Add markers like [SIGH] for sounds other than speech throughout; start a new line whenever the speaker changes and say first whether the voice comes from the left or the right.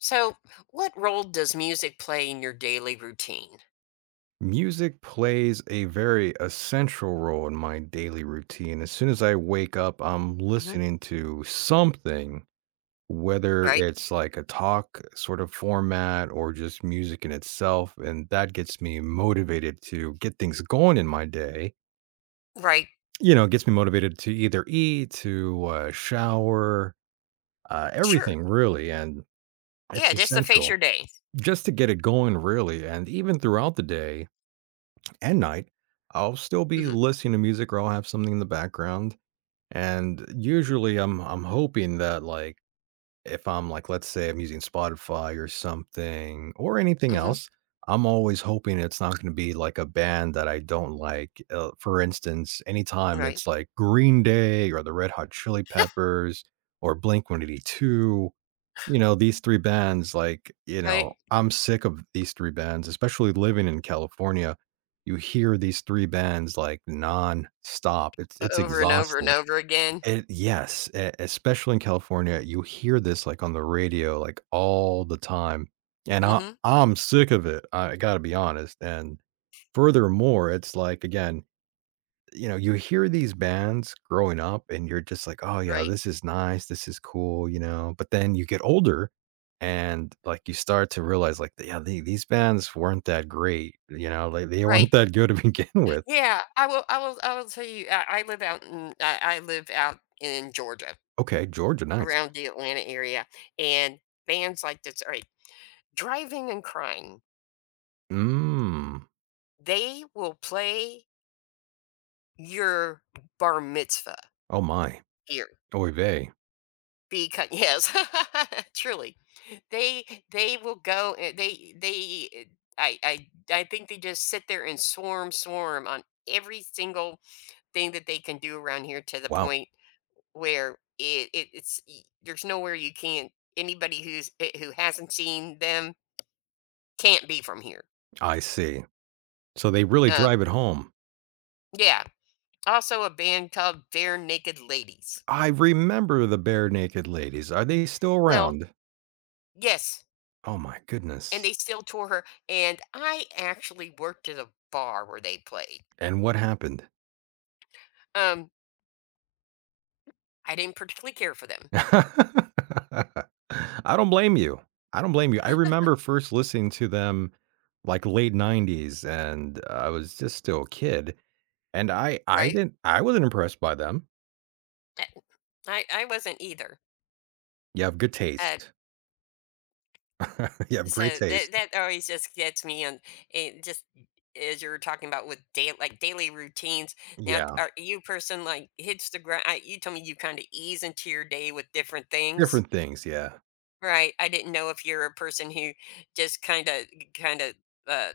left: So, what role does music play in your daily routine?
right: Music plays a very essential role in my daily routine. As soon as I wake up, I'm
left: Hmm.
right: listening to something, whether
left: Right?
right: it's like a talk sort of format or just music in itself. And that gets me motivated to get things going in my day.
left: Right.
right: It gets me motivated to either eat, to shower,
left: Sure.
right: everything really. And it's
left: Yeah, just to face your
right: essential
left: day.
right: just to get it going, really. And even throughout the day, and night, I'll still be
left: Hmm.
right: listening to music or I'll have something in the background. And usually I'm hoping that, like, if I'm like, let's say I'm using Spotify or something or anything
left: Hmm.
right: else, I'm always hoping it's not going to be like a band that I don't like. For instance, anytime
left: Right.
right: it's like Green Day or the Red Hot Chili Peppers or Blink 182, you know, these 3 bands, like, you know,
left: Right.
right: I'm sick of these 3 bands, especially living in California. You hear these 3 bands, like, nonstop. It's
left: Over and over and
right: exhausting.
left: over again.
right: It yes, e especially in California, you hear this, like, on the radio, like, all the time, and I
left: Hmm.
right: I'm sick of it, I gotta be honest, and furthermore, it's like, again, you know, you hear these bands growing up and you're just like, "Oh, yeah,
left: Right.
right: this is nice, this is cool," you know, but then you get older and, like, you start to realize, like, "Yeah, these bands weren't that great," you know, like, "They
left: Right.
right: weren't that good to [LAUGHS] begin with."
left: Yeah. I will tell you. I live out. I live out in Georgia,
right: "Okay, Georgia, nice."
left: around the Atlanta area, and bands like this. All right, driving and crying.
right: "Mm,
left: They will play your bar mitzvah
right: oh my,
left: here.
right: oy vey.
left: Be cut yes, [LAUGHS] truly. They will go eh, they eh, I I think they just sit there and swarm, swarm on every single thing that they can do around here to the
right: Wow,
left: point where it it's there's nowhere you can't anybody who's who hasn't seen them can't be from here.
right: I see." So they really
left: Um
right: drive it home.
left: yeah. Also a band called Bare Naked Ladies.
right: I remember the Bare Naked Ladies. Are they still
left: Well,
right: around?
left: yes.
right: Oh my
left: And
right: goodness.
left: they still tour her and I actually worked at a bar where they played.
right: And what happened?
left: Um, I didn't particularly care for them,
right: [LAUGHS] I don't blame you. I don't blame you. I remember first listening to them, like, late '90s, and I was just still a kid, and I I
left: right?
right: didn't I wasn't impressed by them.
left: Uh, I wasn't either.
right: You have good
left: Uh,
right: taste. [LAUGHS] You have great
left: so that
right: taste.
left: always just gets me, and it just as you were talking about with day like daily routines. Now,
right: Yeah.
left: are you a person like hits the ground? I, you told me you kind of ease into your day with different things,
right: Different things, yeah.
left: right? I didn't know if you're a person who just kind of uh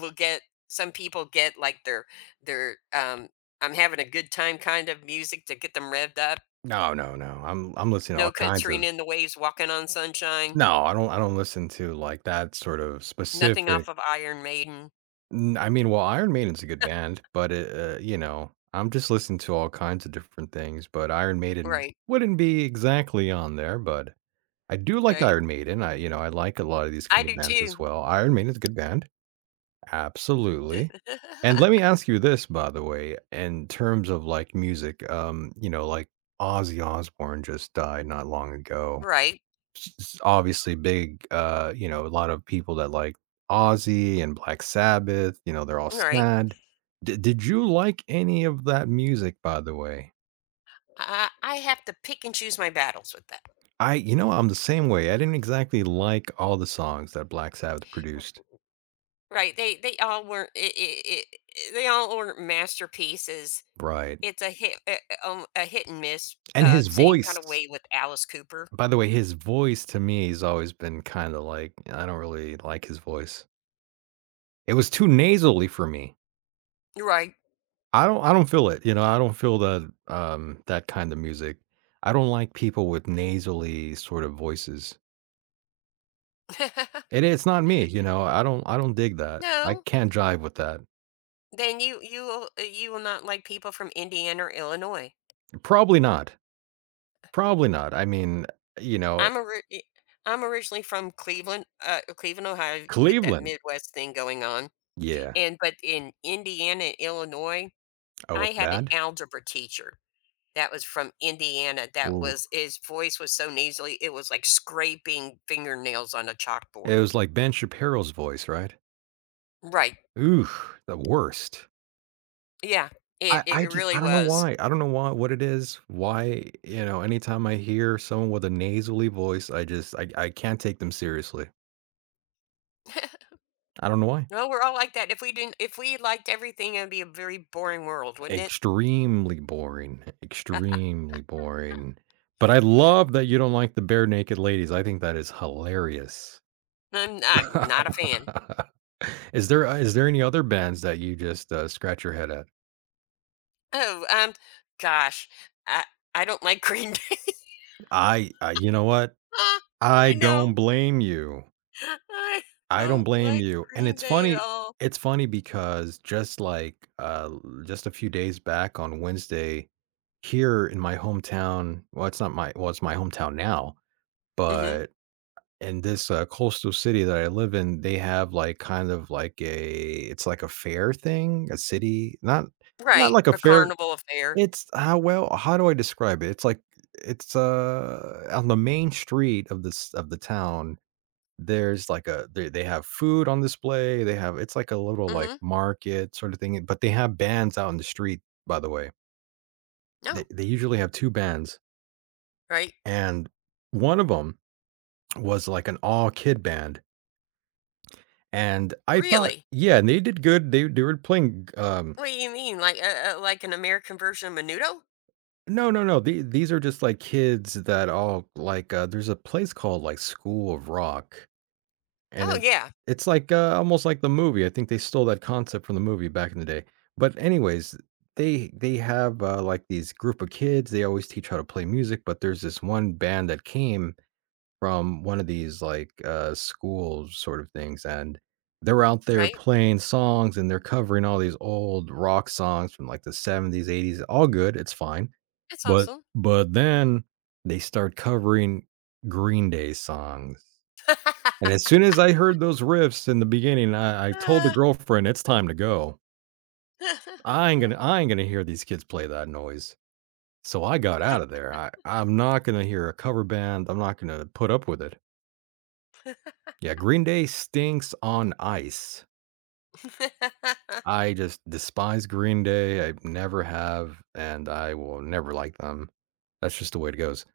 left: will get. Some people get like their I'm having a good time kind of music to get them revved up.
right: No, no, no. I'm listening to
left: No
right: all kinds
left: Katrina
right: of.
left: and the Waves, Walking on Sunshine,
right: No, I don't listen to, like, that sort of
left: nothing off
right: specific.
left: of Iron Maiden.
right: N I mean, well, Iron Maiden's a good band, but it, you know, I'm just listening to all kinds of different things, but Iron Maiden
left: Right,
right: wouldn't be exactly on there, but I do like
left: right.
right: Iron Maiden. I, you know, I like a lot of these
left: I
right: kind of
left: do
right: bands as
left: too.
right: well. Iron Maiden's a good band, absolutely.
left: [LAUGHS]
right: And let me ask you this, by the way, in terms of, like, music, you know, like, Ozzy Osbourne just died not long ago,
left: Right,
right: s- obviously big, you know, a lot of people that like Ozzy and Black Sabbath, you know, they're all
left: right.
right: sad. Did you like any of that music, by the way?
left: I have to pick and choose my battles with that.
right: I, you know, I'm the same way. I didn't exactly like all the songs that Black Sabbath produced.
left: Right, they all weren't I they all weren't masterpieces.
right: Right.
left: It's a hit and miss,
right: And his
left: same
right: voice,
left: kinda way with Alice Cooper.
right: by the way, his voice to me has always been kind of like, I don't really like his voice. It was too nasally for me.
left: Right.
right: I don't feel it, you know, I don't feel that, that kind of music. I don't like people with nasally sort of voices,
left: [LAUGHS]
right: and it's not me, you know, I don't dig that. I
left: No,
right: can't jive with that.
left: then you will you will not like people from Indiana or Illinois.
right: Probably not. Probably not. I mean, you know,
left: I'm ori I am originally from Cleveland, Cleveland, Ohio. You get that
right: Cleveland.
left: Midwest thing going on,
right: Yeah.
left: and but in Indiana and Illinois,
right: Oh,
left: I
right: it's
left: had an
right: bad?
left: algebra teacher that was from Indiana that
right: Ooh.
left: was his voice was so nasally, it was like scraping fingernails on a
right: It
left: chalkboard.
right: was like Ben Shapiro's voice, right?
left: Right.
right: Ooh, the worst.
left: Yeah. It it
right: I just
left: really
right: I don't know
left: was.
right: why. I don't know why what it is, why, you know, anytime I hear someone with a nasally voice, I just I can't take them seriously. I don't know why.
left: No, we're all like that. If we liked everything, it'd be a very boring world, wouldn't it?
right: Extremely boring,
left: [LAUGHS]
right: extremely boring. But I love that you don't like the Bare Naked Ladies. I think that is hilarious.
left: I'm
right: [LAUGHS]
left: not not a fan.
right: Is there any other bands that you just, scratch your head at?
left: Oh, gosh. I I don't like [LAUGHS] green.
right: I you know what?
left: Ah, I
right: I
left: know.
right: don't blame you.
left: I
right: I don't
left: don't
right: blame
left: like
right: you, and
left: Green Day at all.
right: it's funny because just like, just a few days back on Wednesday, here in my hometown, well, it's not my well, it's my hometown now,
left: Mhm.
right: but in this, coastal city that I live in, they have, like, kind of like a, it's like a fair thing, a city, not
left: Right,
right: like a
left: a
right: fair,
left: carnival affair.
right: it's how, well, how do I describe it? It's like, it's, on the main street of this of the town there's like a, they have food on display, they have, it's like a little, like,
left: Mhm.
right: market sort of thing, but they have bands out in the street, by the way.
left: No,
right: They usually have 2 bands,
left: right?
right: and one of them was like an all kid band, and I thought,
left: Really?
right: yeah, and they did good, they were playing, um.
left: What do you mean? Like an American version of Menudo?
right: No, no, no, these are just, like, kids that all like, there's a place called, like, School of Rock, And
left: Oh
right: it
left: yeah,
right: it's like, almost like the movie. I think they stole that concept from the movie back in the day. But anyways, they have, like, these group of kids, they always teach how to play music, but there's this one band that came from one of these, like, school sort of things, and they're out there
left: right.
right: playing songs, and they're covering all these old rock songs from, like, the '70s, '80s, all good, it's fine.
left: That's
right: But
left: awesome.
right: but then they start covering Green Day songs, and
left: [LAUGHS]
right: as soon as I heard those riffs in the beginning, I told the
left: Ah.
right: girlfriend, "It's time to go. I ain't gonna hear these kids play that noise." So I got out of there. I'm not gonna hear a cover band. I'm not gonna put up with it. Yeah, Green Day stinks on ice.
left: [LAUGHS]
right: I just despise Green Day. I never have, and I will never like them. That's just the way it goes.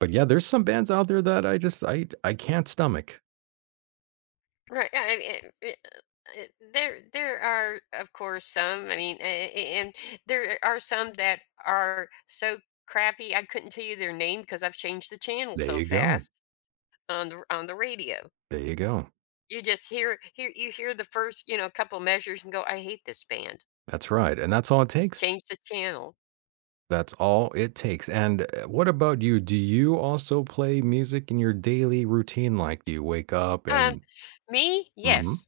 right: But yeah, there's some bands out there that I just I can't stomach.
left: Right. I mean, there, there are, of course, some. I mean, and there are some that are so crappy. I couldn't tell you their name because I've changed the channel
right: There
left: so
right: you go.
left: fast on the radio.
right: There you go.
left: You just hear hear you hear the first you know couple measures and go, I hate this band.
right: That's right, and that's all it takes.
left: Change the channel.
right: That's all it takes. And what about you? Do you also play music in your daily routine? Like, do you wake up
left: Um,
right: and?
left: me,
right: hmm.
left: yes,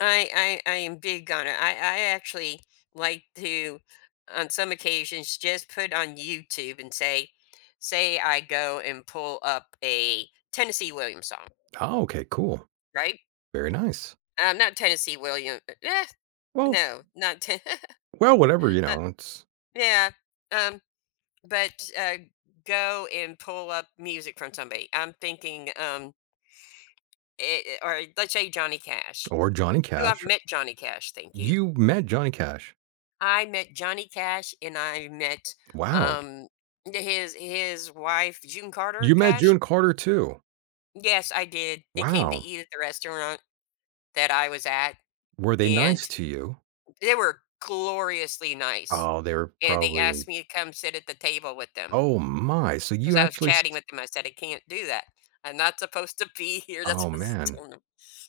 left: I am big on it. I actually like to, on some occasions, just put on YouTube and say, say I go and pull up a Tennessee Williams song,
right: Oh, okay, cool,
left: right?
right: very nice.
left: Not Tennessee Williams. Eh,
right: Well,
left: no, not ten- [LAUGHS]
right: well, whatever you
left: uh,
right: know. It's,
left: yeah. Um, but uh, go and pull up music from somebody. I'm thinking, it, or let's say Johnny Cash.
right: or Johnny
left: Who I've
right: Cash.
left: met Johnny Cash. Thank you.
right: You met Johnny Cash.
left: I met Johnny Cash and I met
right: Wow.
left: um his wife June Carter
right: You met
left: Cash.
right: June Carter too.
left: Yes, I did. They came to
right: Wow.
left: eat at the restaurant that I was at
right: Were they
left: and
right: nice to you?
left: they were gloriously nice.
right: Oh, they were
left: And they asked
right: probably.
left: me to come sit at the table with them
right: Oh my. So
left: because
right: you
left: I was
right: actually.
left: chatting with them. I said, I can't do that. I'm not supposed to be [LAUGHS] here. That's
right: Oh
left: what I was
right: man,
left: telling them.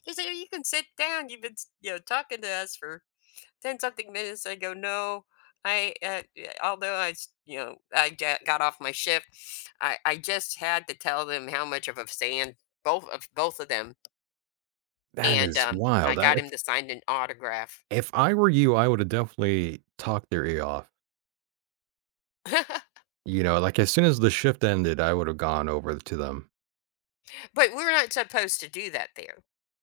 left: They said, "Oh, you can sit down. You've been, you know, talking to us for 10 something minutes, I go, "No, I, yeah," although I s you know, I get got off my shift, I just had to tell them how much of a fan both of them,
right: that
left: and,
right: is
left: I
right: wild. I,
left: got him to sign an autograph.
right: if I were you, I would have definitely talked their ear off.
left: [LAUGHS]
right: You know, like, as soon as the shift ended, I would have gone over to them.
left: But we're not supposed to do that there,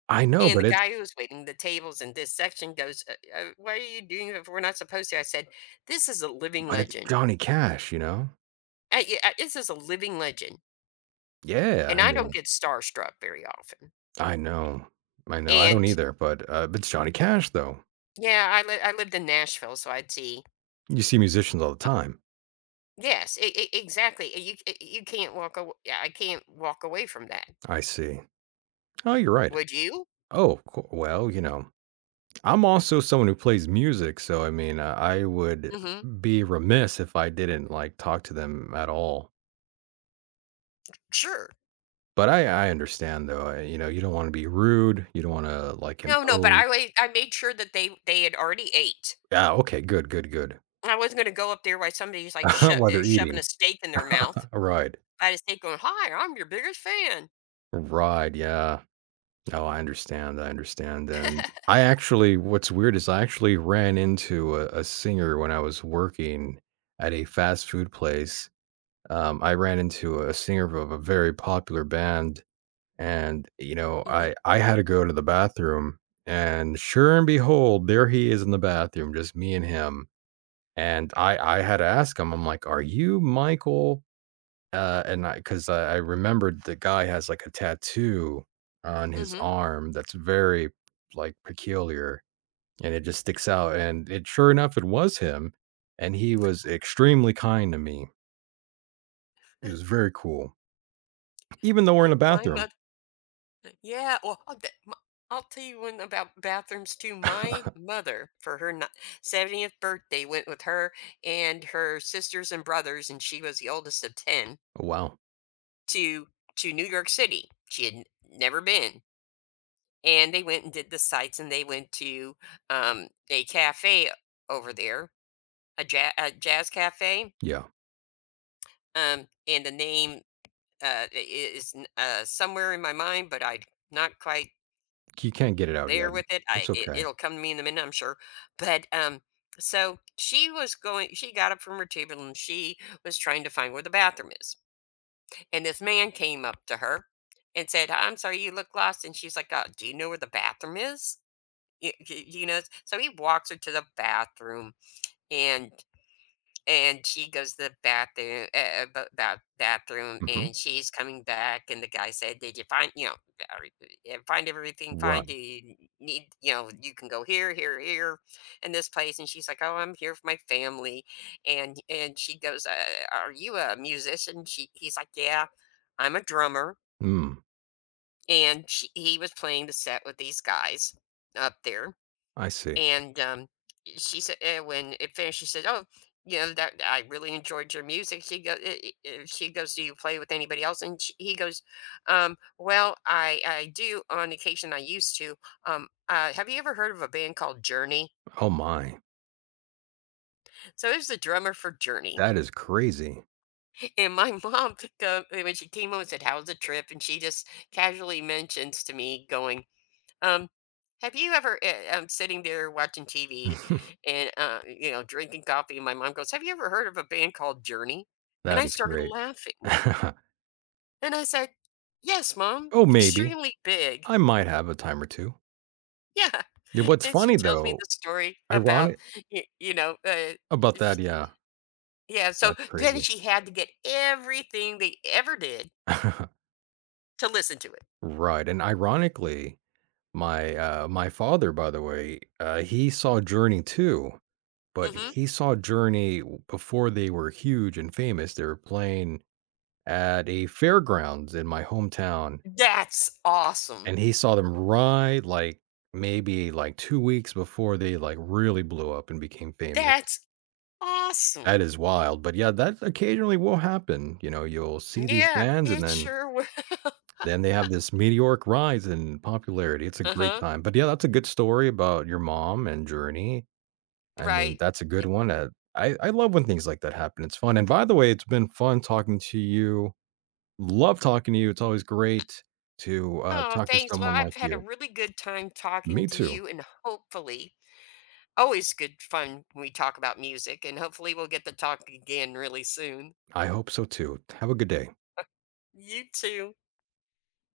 right: "I know,
left: and the guy who was waiting the tables in this section goes, " why are you doing it if we're not supposed to?" I said, "This is a living
right: but it's
left: legend.
right: Johnny Cash," you know?
left: I this is a living legend,
right: "Yeah,
left: and
right: I
left: I don't
right: mean."
left: get starstruck very often."
right: I know, I know, I don't
left: And
right: either, but it's Johnny Cash, though.
left: yeah, I lived in Nashville, so I'd see
right: You see musicians all the time.
left: yes, e e exactly, you can't walk away. Yeah, I can't walk away from that.
right: "I see. Oh, you're right.
left: Would you?
right: Oh, co well, you know, I'm also someone who plays music, so, I mean, I would
left: Mhm.
right: be remiss if I didn't, like, talk to them at all.
left: Sure.
right: But I understand, though, I, you know, you don't wanna be rude, you don't wanna, like,
left: No, no, but
right: impose."
left: I made sure that they had already ate.
right: Yeah, okay, good, good, good.
left: I wasn't gonna go up there while somebody's, like,
right: [LAUGHS] While they're
left: shoving a
right: eating.
left: steak in their mouth.
right: Right.
left: I had a steak going, "Hi, I'm your biggest fan."
right: Right, yeah. No, I understand, and I actually what's weird is I actually ran into a singer when I was working at a fast food place. I ran into a singer of a very popular band, and, you know,
left: Mhm,
right: I had to go to the bathroom, and sure and behold, there he is in the bathroom, just me and him, and I had to ask him, I'm like, "Are you Michael. And I 'cause I remembered the guy has, like, a tattoo on his
left: mhm.
right: arm that's very, like, peculiar, and it just sticks out, and it sure enough, it was him, and he was extremely kind to me. It was very cool, even though we're in a
left: My
right: bathroom."
left: mother. Yeah, well, I'll t m I'll tell you one about bathrooms too. My
right: [LAUGHS]
left: mother, for her ni 70th birthday, went with her and her sisters and brothers, and she was the oldest of 10,
right: Wow.
left: to to New York City. She had n never been, and they went and did the sights, and they went to, a cafe over there, a jazz cafe,
right: Yeah.
left: and the name, I is, n somewhere in my mind, but I'd not quite
right: You can't get it out yet.
left: there with it. I
right: It's
left: it,
right: okay.
left: it'll come to me in a minute, I'm sure. But so she was going. She got up from her table and she was trying to find where the bathroom is. And this man came up to her and said, "I'm sorry, you look lost." And she's like, "Do you know where the bathroom is?" You know. So he walks her to the bathroom, and and she goes to the bathroom, bathroom,
right: Mhm.
left: and she's coming back. And the guy said, "Did you find, you know, every- find everything fine? Do
right: Right.
left: you need, you know, you can go here, here, here, and this place?" And she's like, "Oh, I'm here for my family." And she goes, "Are you a musician?" She he's like, "Yeah, I'm a drummer."
right: Mm,
left: And he was playing the set with these guys up there
right: I see.
left: and she said when it finished, she said, "Oh, you know that I really enjoyed your music." "She goes, do you play with anybody else?" And he goes, "Well, I do on occasion. I used to. Have you ever heard of a band called Journey?"
right: Oh my.
left: So it was the drummer for Journey,
right: That is crazy.
left: [LAUGHS] and my mom [LAUGHS] picked when she came home and said, "How's the trip?" And she just casually mentions to me going Um, have you ever, I'm sitting there watching TV
right: [LAUGHS]
left: and, you know, drinking coffee, and my mom goes, Have you ever heard of a band called Journey? And I
right: That is
left: started
right: great. [LAUGHS]
left: laughing. And I said, Yes, mom,
right: Oh, maybe.
left: extremely big.
right: I might have a time or 2.
left: Yeah. [LAUGHS]
right: Yeah, what's
left: And she
right: funny
left: tells me the
right: though,
left: story about,
right: ironic
left: you know,
right: about
left: sh-
right: that, yeah,
left: yeah. So
right: that's
left: then
right: crazy.
left: she had to get everything they ever did
right: [LAUGHS]
left: to listen to it.
right: Right, and ironically, my, my father, by the way, he saw Journey too, but
left: Hmm.
right: he saw Journey w before they were huge and famous, they were playing at a fairgrounds in my hometown,
left: That's awesome.
right: and he saw them right, like, maybe, like, 2 weeks before they, like, really blew up and became famous.
left: That's awesome.
right: That is wild, but yeah, that occasionally will happen, you know, you'll see these
left: Yeah,
right: bands, and
left: it
right: then
left: sure was. [LAUGHS]
right: Then they have this meteoric rise in popularity, it's a
left: Uh
right: great
left: huh.
right: time, but yeah, that's a good story about your mom and Journey. I mean,
left: Right.
right: that's a good one, I love when things like that happen, it's fun, and by the way, it's been fun talking to you. Love talking to you, it's always great to,
left: Oh,
right: talk to
left: thanks. Well,
right: someone
left: I've
right: like
left: had a
right: you.
left: really good time talking
right: Me
left: to
right: too.
left: you, and hopefully, always good fun when we talk about music, and hopefully, we'll get to talk again really soon.
right: I hope so too. Have a good day.
left: You too.